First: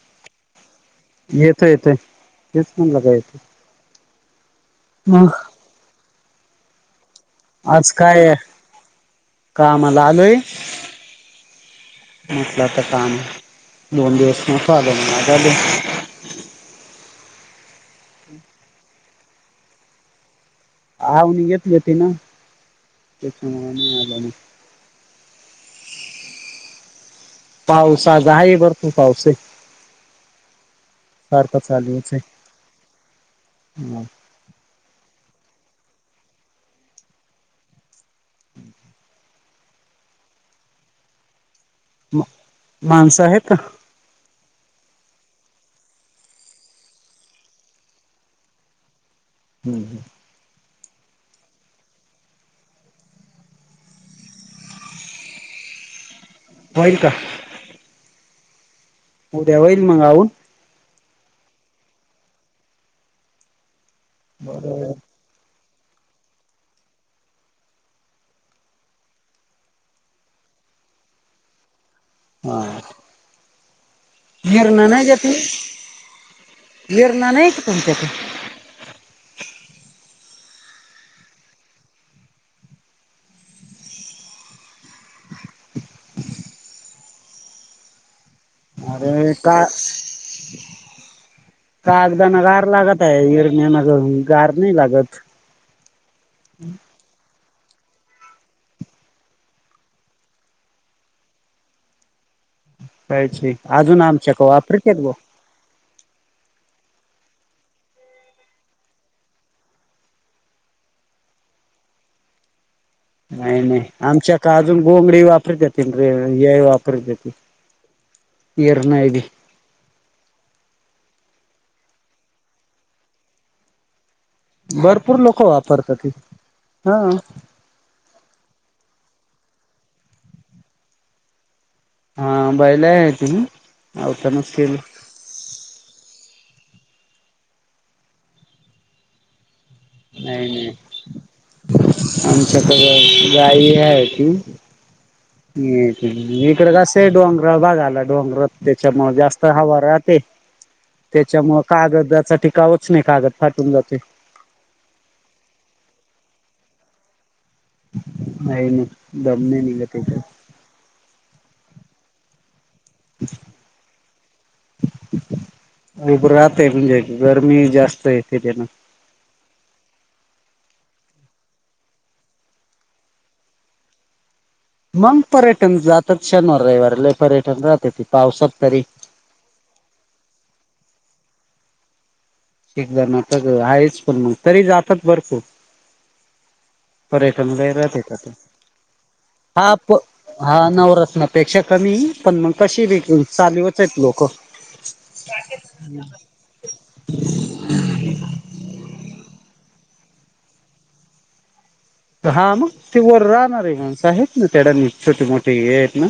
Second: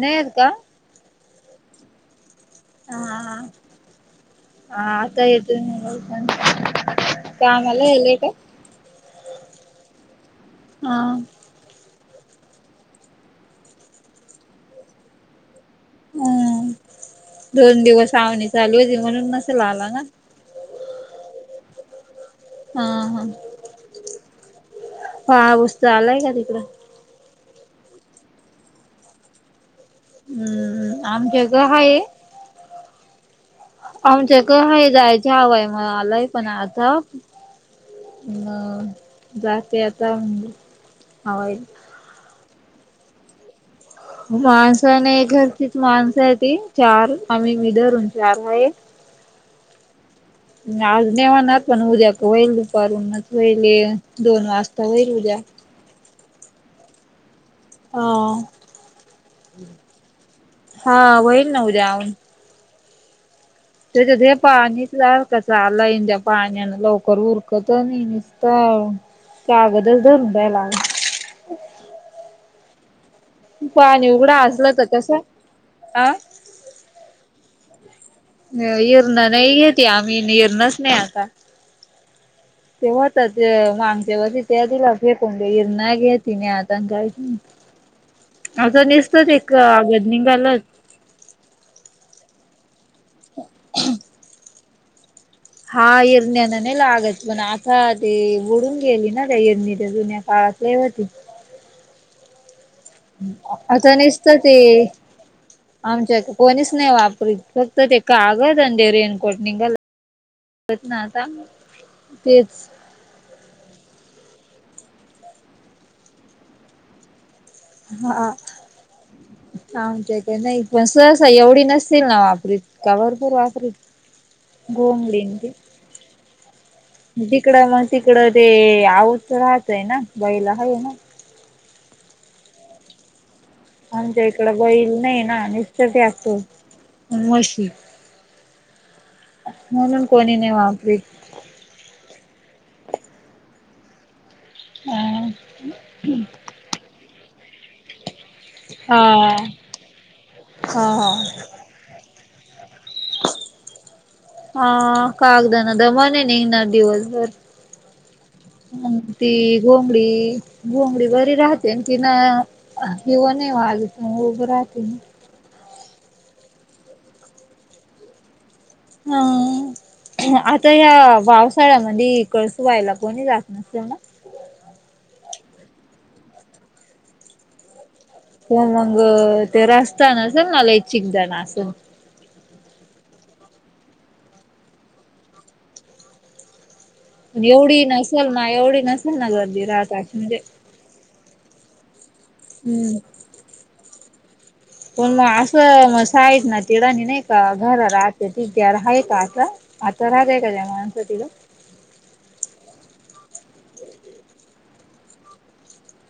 नाही येत का? येतोय येतोय तेच म्हणलं का येतोय. हां आता मग येतोय [unintelligible] आज गेले का काय, कामला आलोय. हां. म्हटलं आता काम, दोन दिवस नव्हतो आलो मग आज आलो. हम्म दोन दिवस आवनी चालू होती म्हणून नसेल आला ना. आावणी येत होती ना हा हा त्याच्यामुळे नाही आलो आणि. पाऊस झालाय का तिकड? पाऊस आज आहे भरपूर पाऊस आहे. हम्म आमच्या कड आहे. हम्म आमच्या क हाय जायच हवाय मला आलाय पण आता. जाते आता हवा येते. माणस आहेत का? माणस नाय घरचीच माणस आहे ती चार आम्ही मी धरून चार आहे. हम्म आज नाय होणार पण उद्या क होईल दुपारूनच होईल एक दोन वाजता होईल उद्या. होईल का? हां उद्या होईल मग आऊन. हा होईल ना उद्या आवरून. ते [unintelligible] पाणीच लाव. कसा आलय त्या पाण्यान लवकर उरकत अ नाही निसत. कागदच धरून रहायला. हां पाणी उघड असल तर कस आ. ईरना नाही का तुमच्या कड? इरणा नाहीये आम्ही इरणाच नाही आणला. [inaudible] ते होत ते मांगच्या वर्षी ते दिला फेकून देती नाही घेती नाही आता कायच. [inaudible] अग निसत अरे ते का कागद निघाला. कागदान गार लागतय इरण्यान गार नाही लागत. हा इरण्यान नाही लागत पण आता ते उडून गेली ना त्या इरणीच्या जुन्या काळात. लय व्हती. काहीच नाही आता अजून निसत आमच्याक ते वापरत्यात बुवा. आमच्या क कोणीच नाही वापरत फक्त ते कागद अन ते रेनकोट निघालय. तेच. नाही नाही आमच्या कड अजून घोंगडी वापरत्यात [unintelligible] हे वापरत्यात. हां आमच्या इथे नाही पण सहसा एवढी नसतील ना वापरीत का भरपूर वापरीतेत. भरपूर घोंगडी न लोक ते वापरतात. हा तिकड मग तिकड ते आऊत राहतय ना गाईला हाय ना? हा बैला आहे [unintelligible] आमच्या इकड केलं बैल नाही ना निसतच ट्रॅक्टर, आणि म्हशी. म्हणून कोणी नाही वापरीत. आमच्याकड गाई हाय ती. हम्म ते इकडे कस आहे डोंगराळ भाग आलाय डोंगरात. हा त्याच्यामुळ जास्त हवा राहते हा हा त्याच्यामुळ कागदाचा टिकावच नाही कागद फाटून जातोय. हा कागद न दम नाही निघणार दिवसभर. नाही नाही मग ती, दम नाही निघत घोंगडी त्याच्यात. घोंगडी बरी राहतेन. तिनं हिव नाही वाजत, ऊब राहती नं. ऊब राहातय. म्हणजे, गरमी जास्त येते त्यानं. हां. आता ह्या पावसाळ्यामधी, कळसूबाईला कोणी जात नसल ना? मग, पर्यटन जातात शनवार रयवार. लय पर्यटक जात्याती. हो मग, ते रास्ता नसल ना लई चिकदाण आसन. चिकदान आता तर हायच, पण तरी जातात भरपूर. पण पर्यटन लय एवढी राहत्यातं तिथं. नसेल ना एवढी नसेल ना गर्दी हा राहत प, अशी म्हणजे हा नवरत्नात पेक्षा कमी, पण मग [unintelligible] हम्म आहेत लोकं. पण मग असं, म साईट ना. ती राणी नाही का, घरं राहत्याती. त्यार हाय का आता? आता राहते का त्या माणसं तिथं? हा मग. ते वर राहणारे माणसं आहेत ना [unintelligible] छोटे मोठे हे आहेत ना.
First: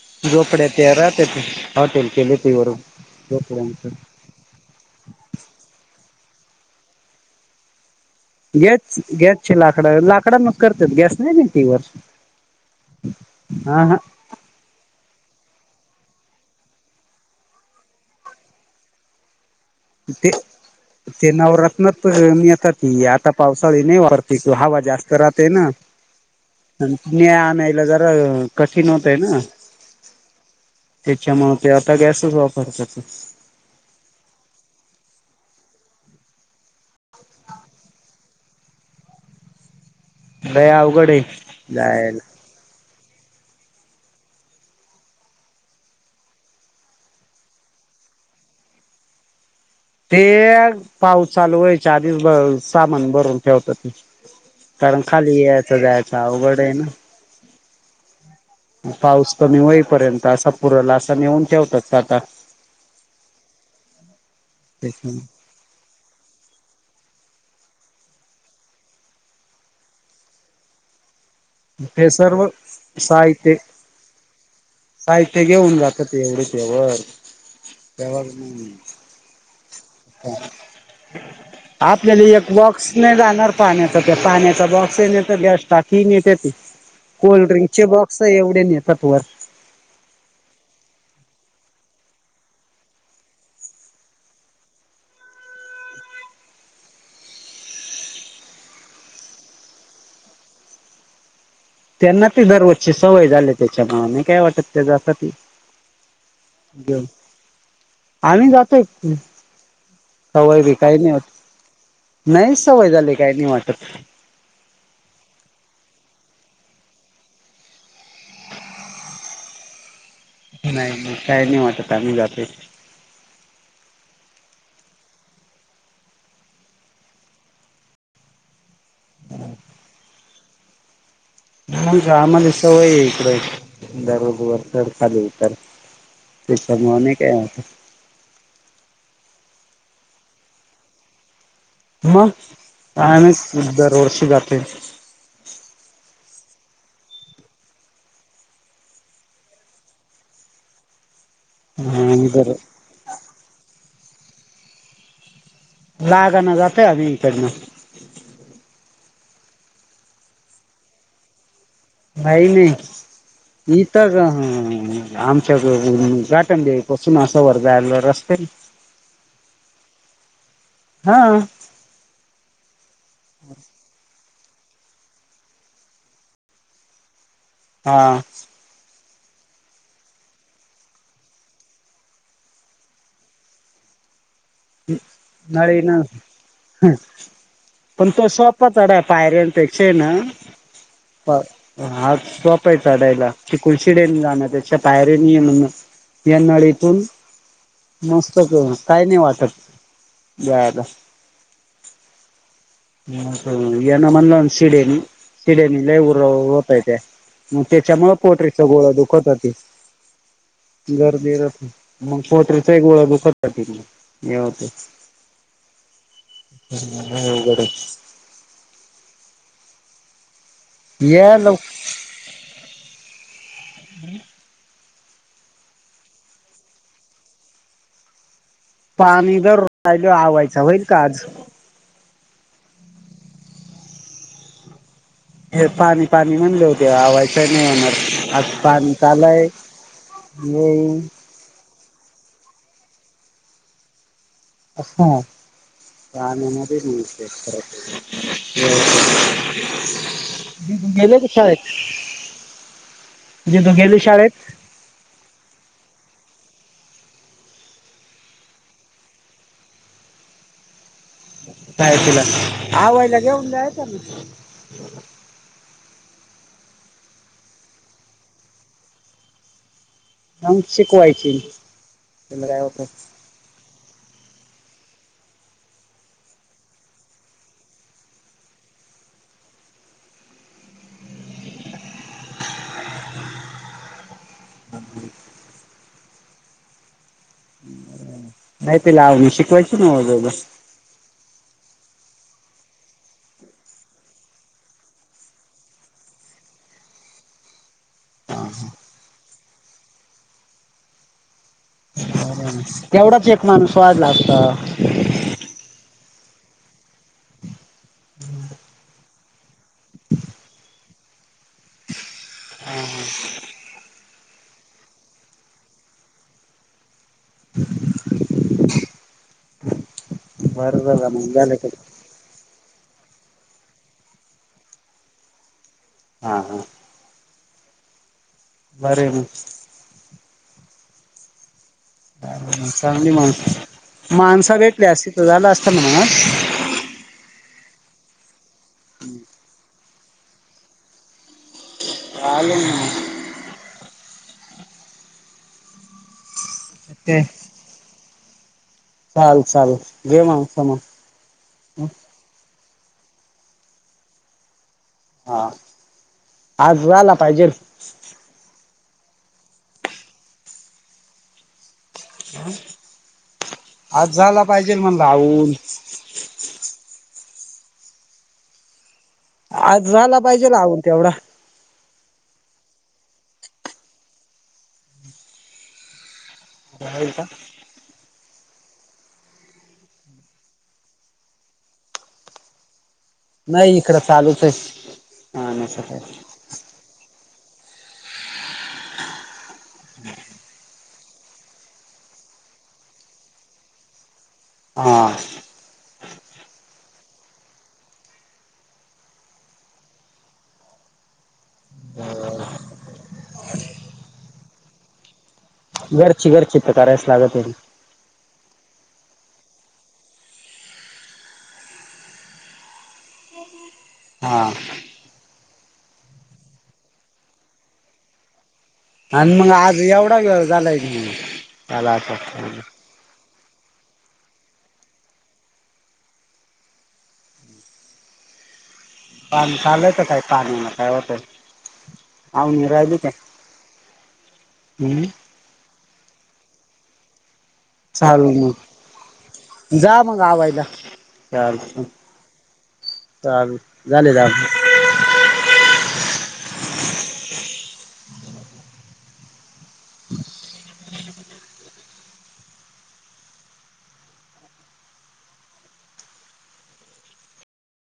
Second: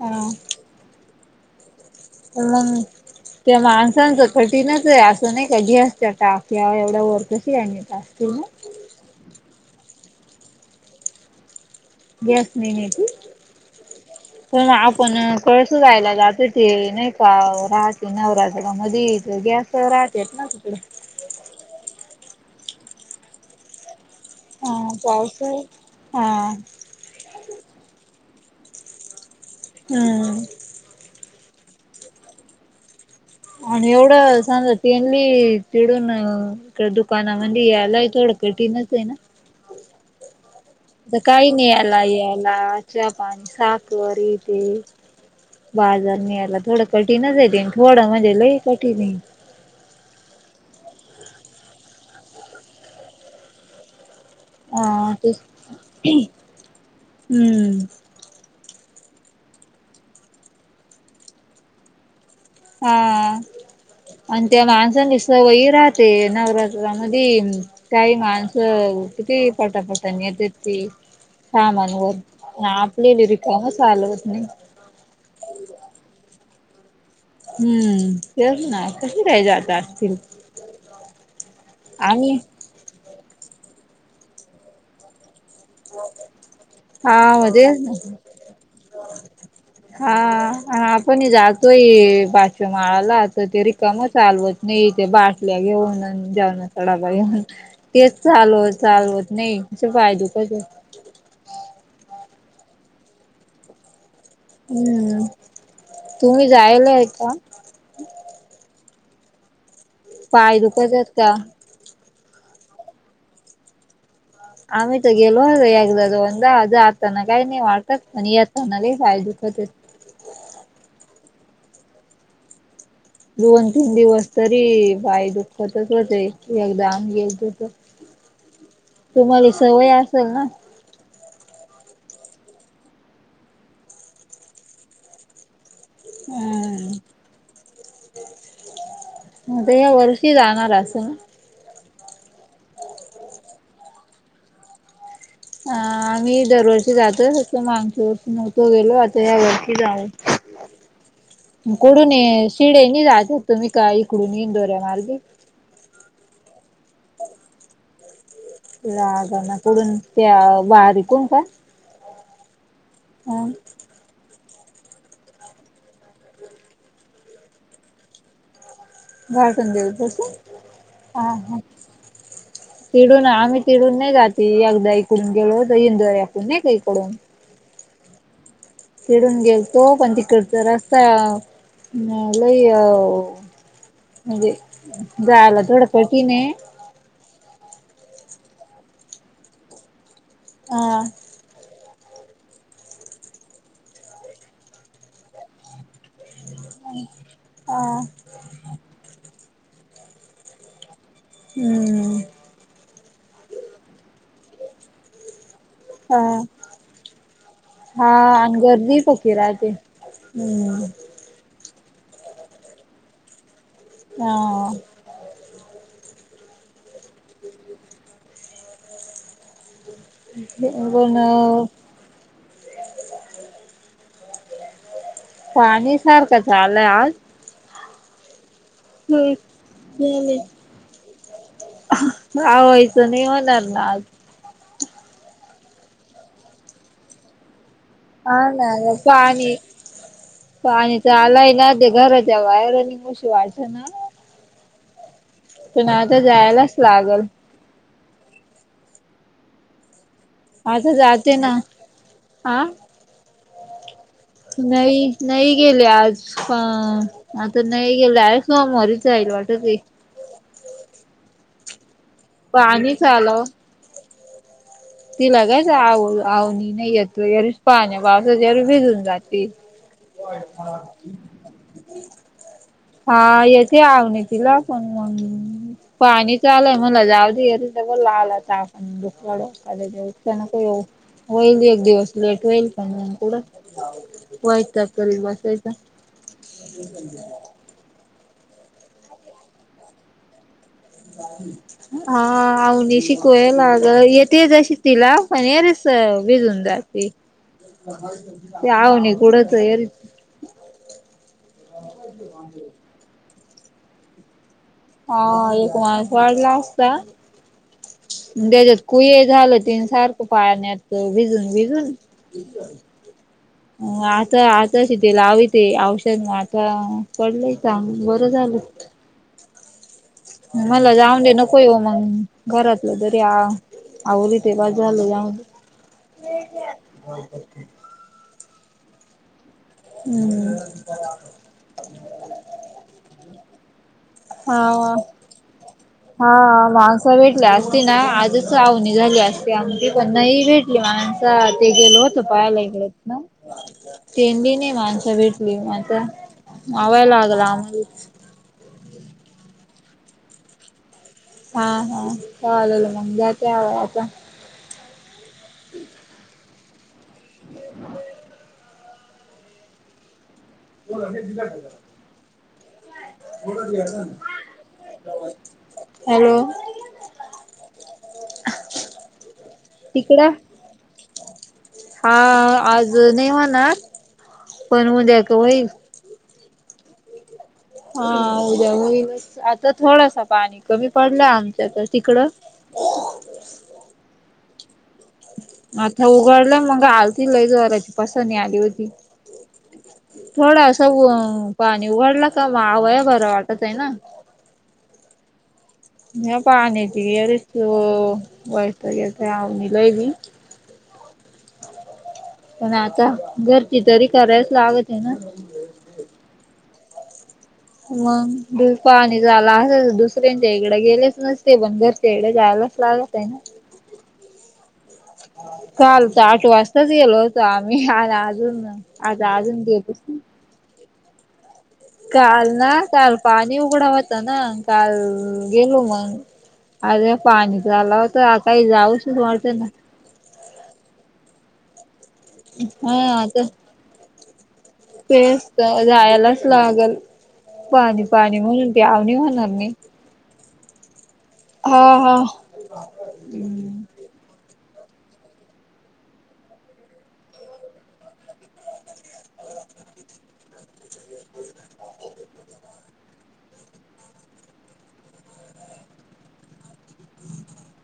हा झोपड्या ते राहत्यात. हॉटेल केलेती वरून झोपड्यांचं. कठीणचय. असं नाही का, गॅसच्या टाक्या एवढ्या वर, कशी आणीत असतील ना. गॅस- गॅसचे लाकडं, लाकडांवर करतेत. गॅस नाही नेत ती वर. गॅस नाही नेती? हा हा पण आपण कळसूबाईला जातो. ते नाही का राहते, नवरात्र मध्ये. गॅस तर ते राहतेत ना तिकडं? ते नवरत्नात नेतात ती. आता पावसाळी नाही वापरत. तिथं हवा हा जास्त राते ना. पावसाळ्यात हा अन्, न्या-आणायला जरा कठीण होतंय ना. हम्. त्याच्यामुळे, ते आता गॅसच वापरतात. आणि एवढं सांजा, तेंनी तिडून इकड दुकानामंदी यायलाही थोडं कठीणंचय नं? लय आवघ आता काय नाई याला यायला च्या-पाणी, साखर, हे ते. बाजारनं यायला थोडं कठीणचय ते. अन् थोडं म्हणजे लय कठीणय. ते हे, पाऊस चालू व्हायच्या आधीच भ सामान भरून ठेवतात ते. कारण हा खाली तेच यायचं-जायाचं आवघडय ना. हम्म मग पाऊस कमी होईपर्यंत, असा पुरला असा नेऊन ठेवतात आता. हा, अन् त्या माणसांनी सवयी राहत् ते नवरात्रामधी काही माणसं, किती पटापटा नेतेत ते. सामान ते वर. सर्व अन् आपल्याली साहित्य रिकामं चालवत नाही. साहित्य घेऊन जातात ते, एवढे ते वर. हम्म, तेच ना. कशी काय जातात? आपल्याली आम्ही यक बाॅक स नाही जाणार पाण्याचा. ते पाण्याचा बॉक्सही नेतात गेस्टा ती नेतेत ते. हा म्हणजे कोल्ड्रिंकचे बॉक्स एवढे नेतात वर. हा. अन् आपणी जातोय पाचव्या माळाला, तर ते रिकामं चालवत नाई ते बाटल्या घेऊन अन् जेवणाचा डबा घेऊन. तेच चालवत चालवत नाई. कसं पाय दुकतेत. त्यांना ती दररोजची सवय झालीये त्याच्यामुळं नाही काय वाट एकट्या जातात हम्म तुम्ही जायला आहे का [unintelligible] आम्ही जातोय की पाय सवय बी दुखत काही नाही आहेत होत. का नाही सवय झाली काय नाही वाटत. आम्ही तर गेलो हो एकदा दोनदा जाताना काही नाही वाटत पण येताना लय पाय दुख होते. नाही नाही काही नाही वाटत आम्ही जातो की. दोन तीन दिवस तरी पाय दुःखतच होते. की एकदा आम्ही गेलतो तर. [inaudible] तुम्हाले सवय असेल ना. मग काय आम्हाले सवय आहे. इकडे दररोज वर खाली उतर ह त्याच्यामुळे नाही काय वाटत म आता या वर्षी जाणार असं ना. मग कायमत दरवर्षी जाते. ह आम्ही दरवर्षी जातो असं मागच्यावर्षी नव्हतो गेलो आता या्या वर्षी जा. [inaudible] कोडून ये दर शिडे नाही जात होतो मी का इकडून, इंदुरी मार्गगे. लागा न जात आभी इकेडन. रागा [unintelligible] त्या बारीक होण का? नाहीले. ह इत का ह आमच्या घरुन गाटंधदेयाई पासून असं वर जायला रस्ते नाही. [inaudible] घाटून देवी पासून हा हा. [inaudible] तिडून आम्ही तिडून नाही जाती एकदा इकडून गेलो इंदरकड नाही का इकडून. हा तिथून गेल तो पण तिकड रस्ता लई अ म्हणजे जायला थोड कठीने आहे. ह पण तो सोपा चढा पायऱ्यांपेक्षा ना ह अ हा सोप आहे. चढायला तिकुन शीडडेनी जाणया पेक्षा पायरनी येन मग. या नळीतून अ मस्त काही नाही वाटत जायला. हम हा आता यांना म्हणलं सीडायडीनी. सिडयानी लैय हा उरव होतय त्या मग त्याच्यामुळे हा पोटरीच गोळा गर्दी दुखत पकी होती. राहते. हम्म गर्दी राहती मग पोटरीचा गोळा दुखत रात हे होते. हा हम्म लैय उवघड आहे. ये लव [unintelligible] पाणी सारखं चालय आज. पाणी जर राहिल आवायच होईल का आज. [unintelligible] लावायच नाही होणार न आज. हे पाणी पाणी म्हणले होते. लावायची नाही होणार. हा आज ना पाणी आलंय पाणी पाणी येईल तर आलाय ना ते घरात. ज्याव्हायर आणि म उशिवाटच ना हा पण ते आता आनी न जायलाच दिली लागल टेस्ट करायच ह आता [inaudible] गेले की जाते ना शाळेत, आ दोघं गेले शाळेत. नाही नाही गेले आज. पण आता नाही गेलं आहे, डायरेक्ट सोमवारीच जाईल वाटतं. तिला पाणीच आवयला आलं. घेऊन [inaudible] तिला कायच आव आवनी नाही येत जर पाहण्या पावसा जरी भिजून जाते. जाऊन हा शिकवायची तेच. त्याला काय होतं. ते आव तिला पण मग [inaudible] पाणी चालंय मला जावध ग ब ला आलाता आपण दुखड [inaudible] वक ये होईल एक दिवस [inaudible] लेट होईल पण पुुडं व्हायच क बसायचा [inaudible] ह [inaudible] नाही तिला शिकवायची नाजोबर [inaudible] ह [inaudible] हा आवणी शिकयलाग लागलं येते जशी तिला पनेरेस भिजून जाते. आवाज नाही आला [inaudible] ते अवनी कुडचय. तेवढाच एक माणूस वाढला असता हा एक माणूस वाढला असता. ग त्याच्यात कुय झालं त सारखं पाण्यात भिजून भिजून [inaudible] आता आता शी ते लावीते औषध ना आता पडलंय का बरं झालं की. बरं मला झालं जाऊडे मग झालं नको का येवु मग घरातलं तरी आलं, आवरीते बास झालं जा हा हा ह हो [inaudible] अरे मग हम्म चागली माणसंत, माणसा भेटले अस तिथं झालं असत ना, ह माणसा भेटल्या असती ना आजच आवणी झाली असती आमची पणना नाही भेटली माणसं. आता ते गेल होत आलो पाहायला इकडेत मग ना [inaudible] तेंडी नाही माणस भेटली माणस मावायला ते लागला आम्हाला [inaudible] चाल चाल घे मग हा हा चालेल मग त्या [unintelligible] हा आज झाला पाहिजे. ह [inaudible] ने दिाला [inaudible] आज झाला पाहिजे म्हणलं आउ हॅलो. आज झाला तिकडं पाहिजे ना [unintelligible] तेवढा हा आज नाही होनार पण उद्या तर होईल. ह का [inaudible] हा उद्या होईल आता थोडसा पाणी कमी पडलं आमच्यात तिकडं. नाही इकडं चालूच आहे. हा नाही आता सकाळी उघडलं मग आलती लैय जोराची पसनी आली होती. थोडं असं, पाणी उघडला का आवया बर वाटतं आहे ना? हा. [unintelligible] वैताग येतोय [unintelligible] ह. पण आता, घरची तरी करायच लागत आहे ना. घरची घरची तर करायच लागतीन. मग. [unintelligible] दुसऱ्यांच्या इकडं गेलेच नसते पण बर तेेडे जायलाच लागत आहे ना. हा. काल तर आठ वाजताच गेलो होतो आम्ही. आन अजून आन आता मग अजून आज गेलोच एवढा नाही वेळ झालाय त्याला आता काल ना? पाणी काल पाणी उघडा होता ना, काल गेलो मग. अरे पाणी झाला होता, आताही जाऊ पाणी चालतंच हा य पाणीला काय व्हतंय? आवणी राहिली हा का आता हम्म? तेच तर जायलाच लागल. पाणी चालेल पाणी म्हणून मग ती आवणी होणार नाही. जा मग आवायला. चालतय, हा हा चाल हम्म झाले झालय. [unintelligible]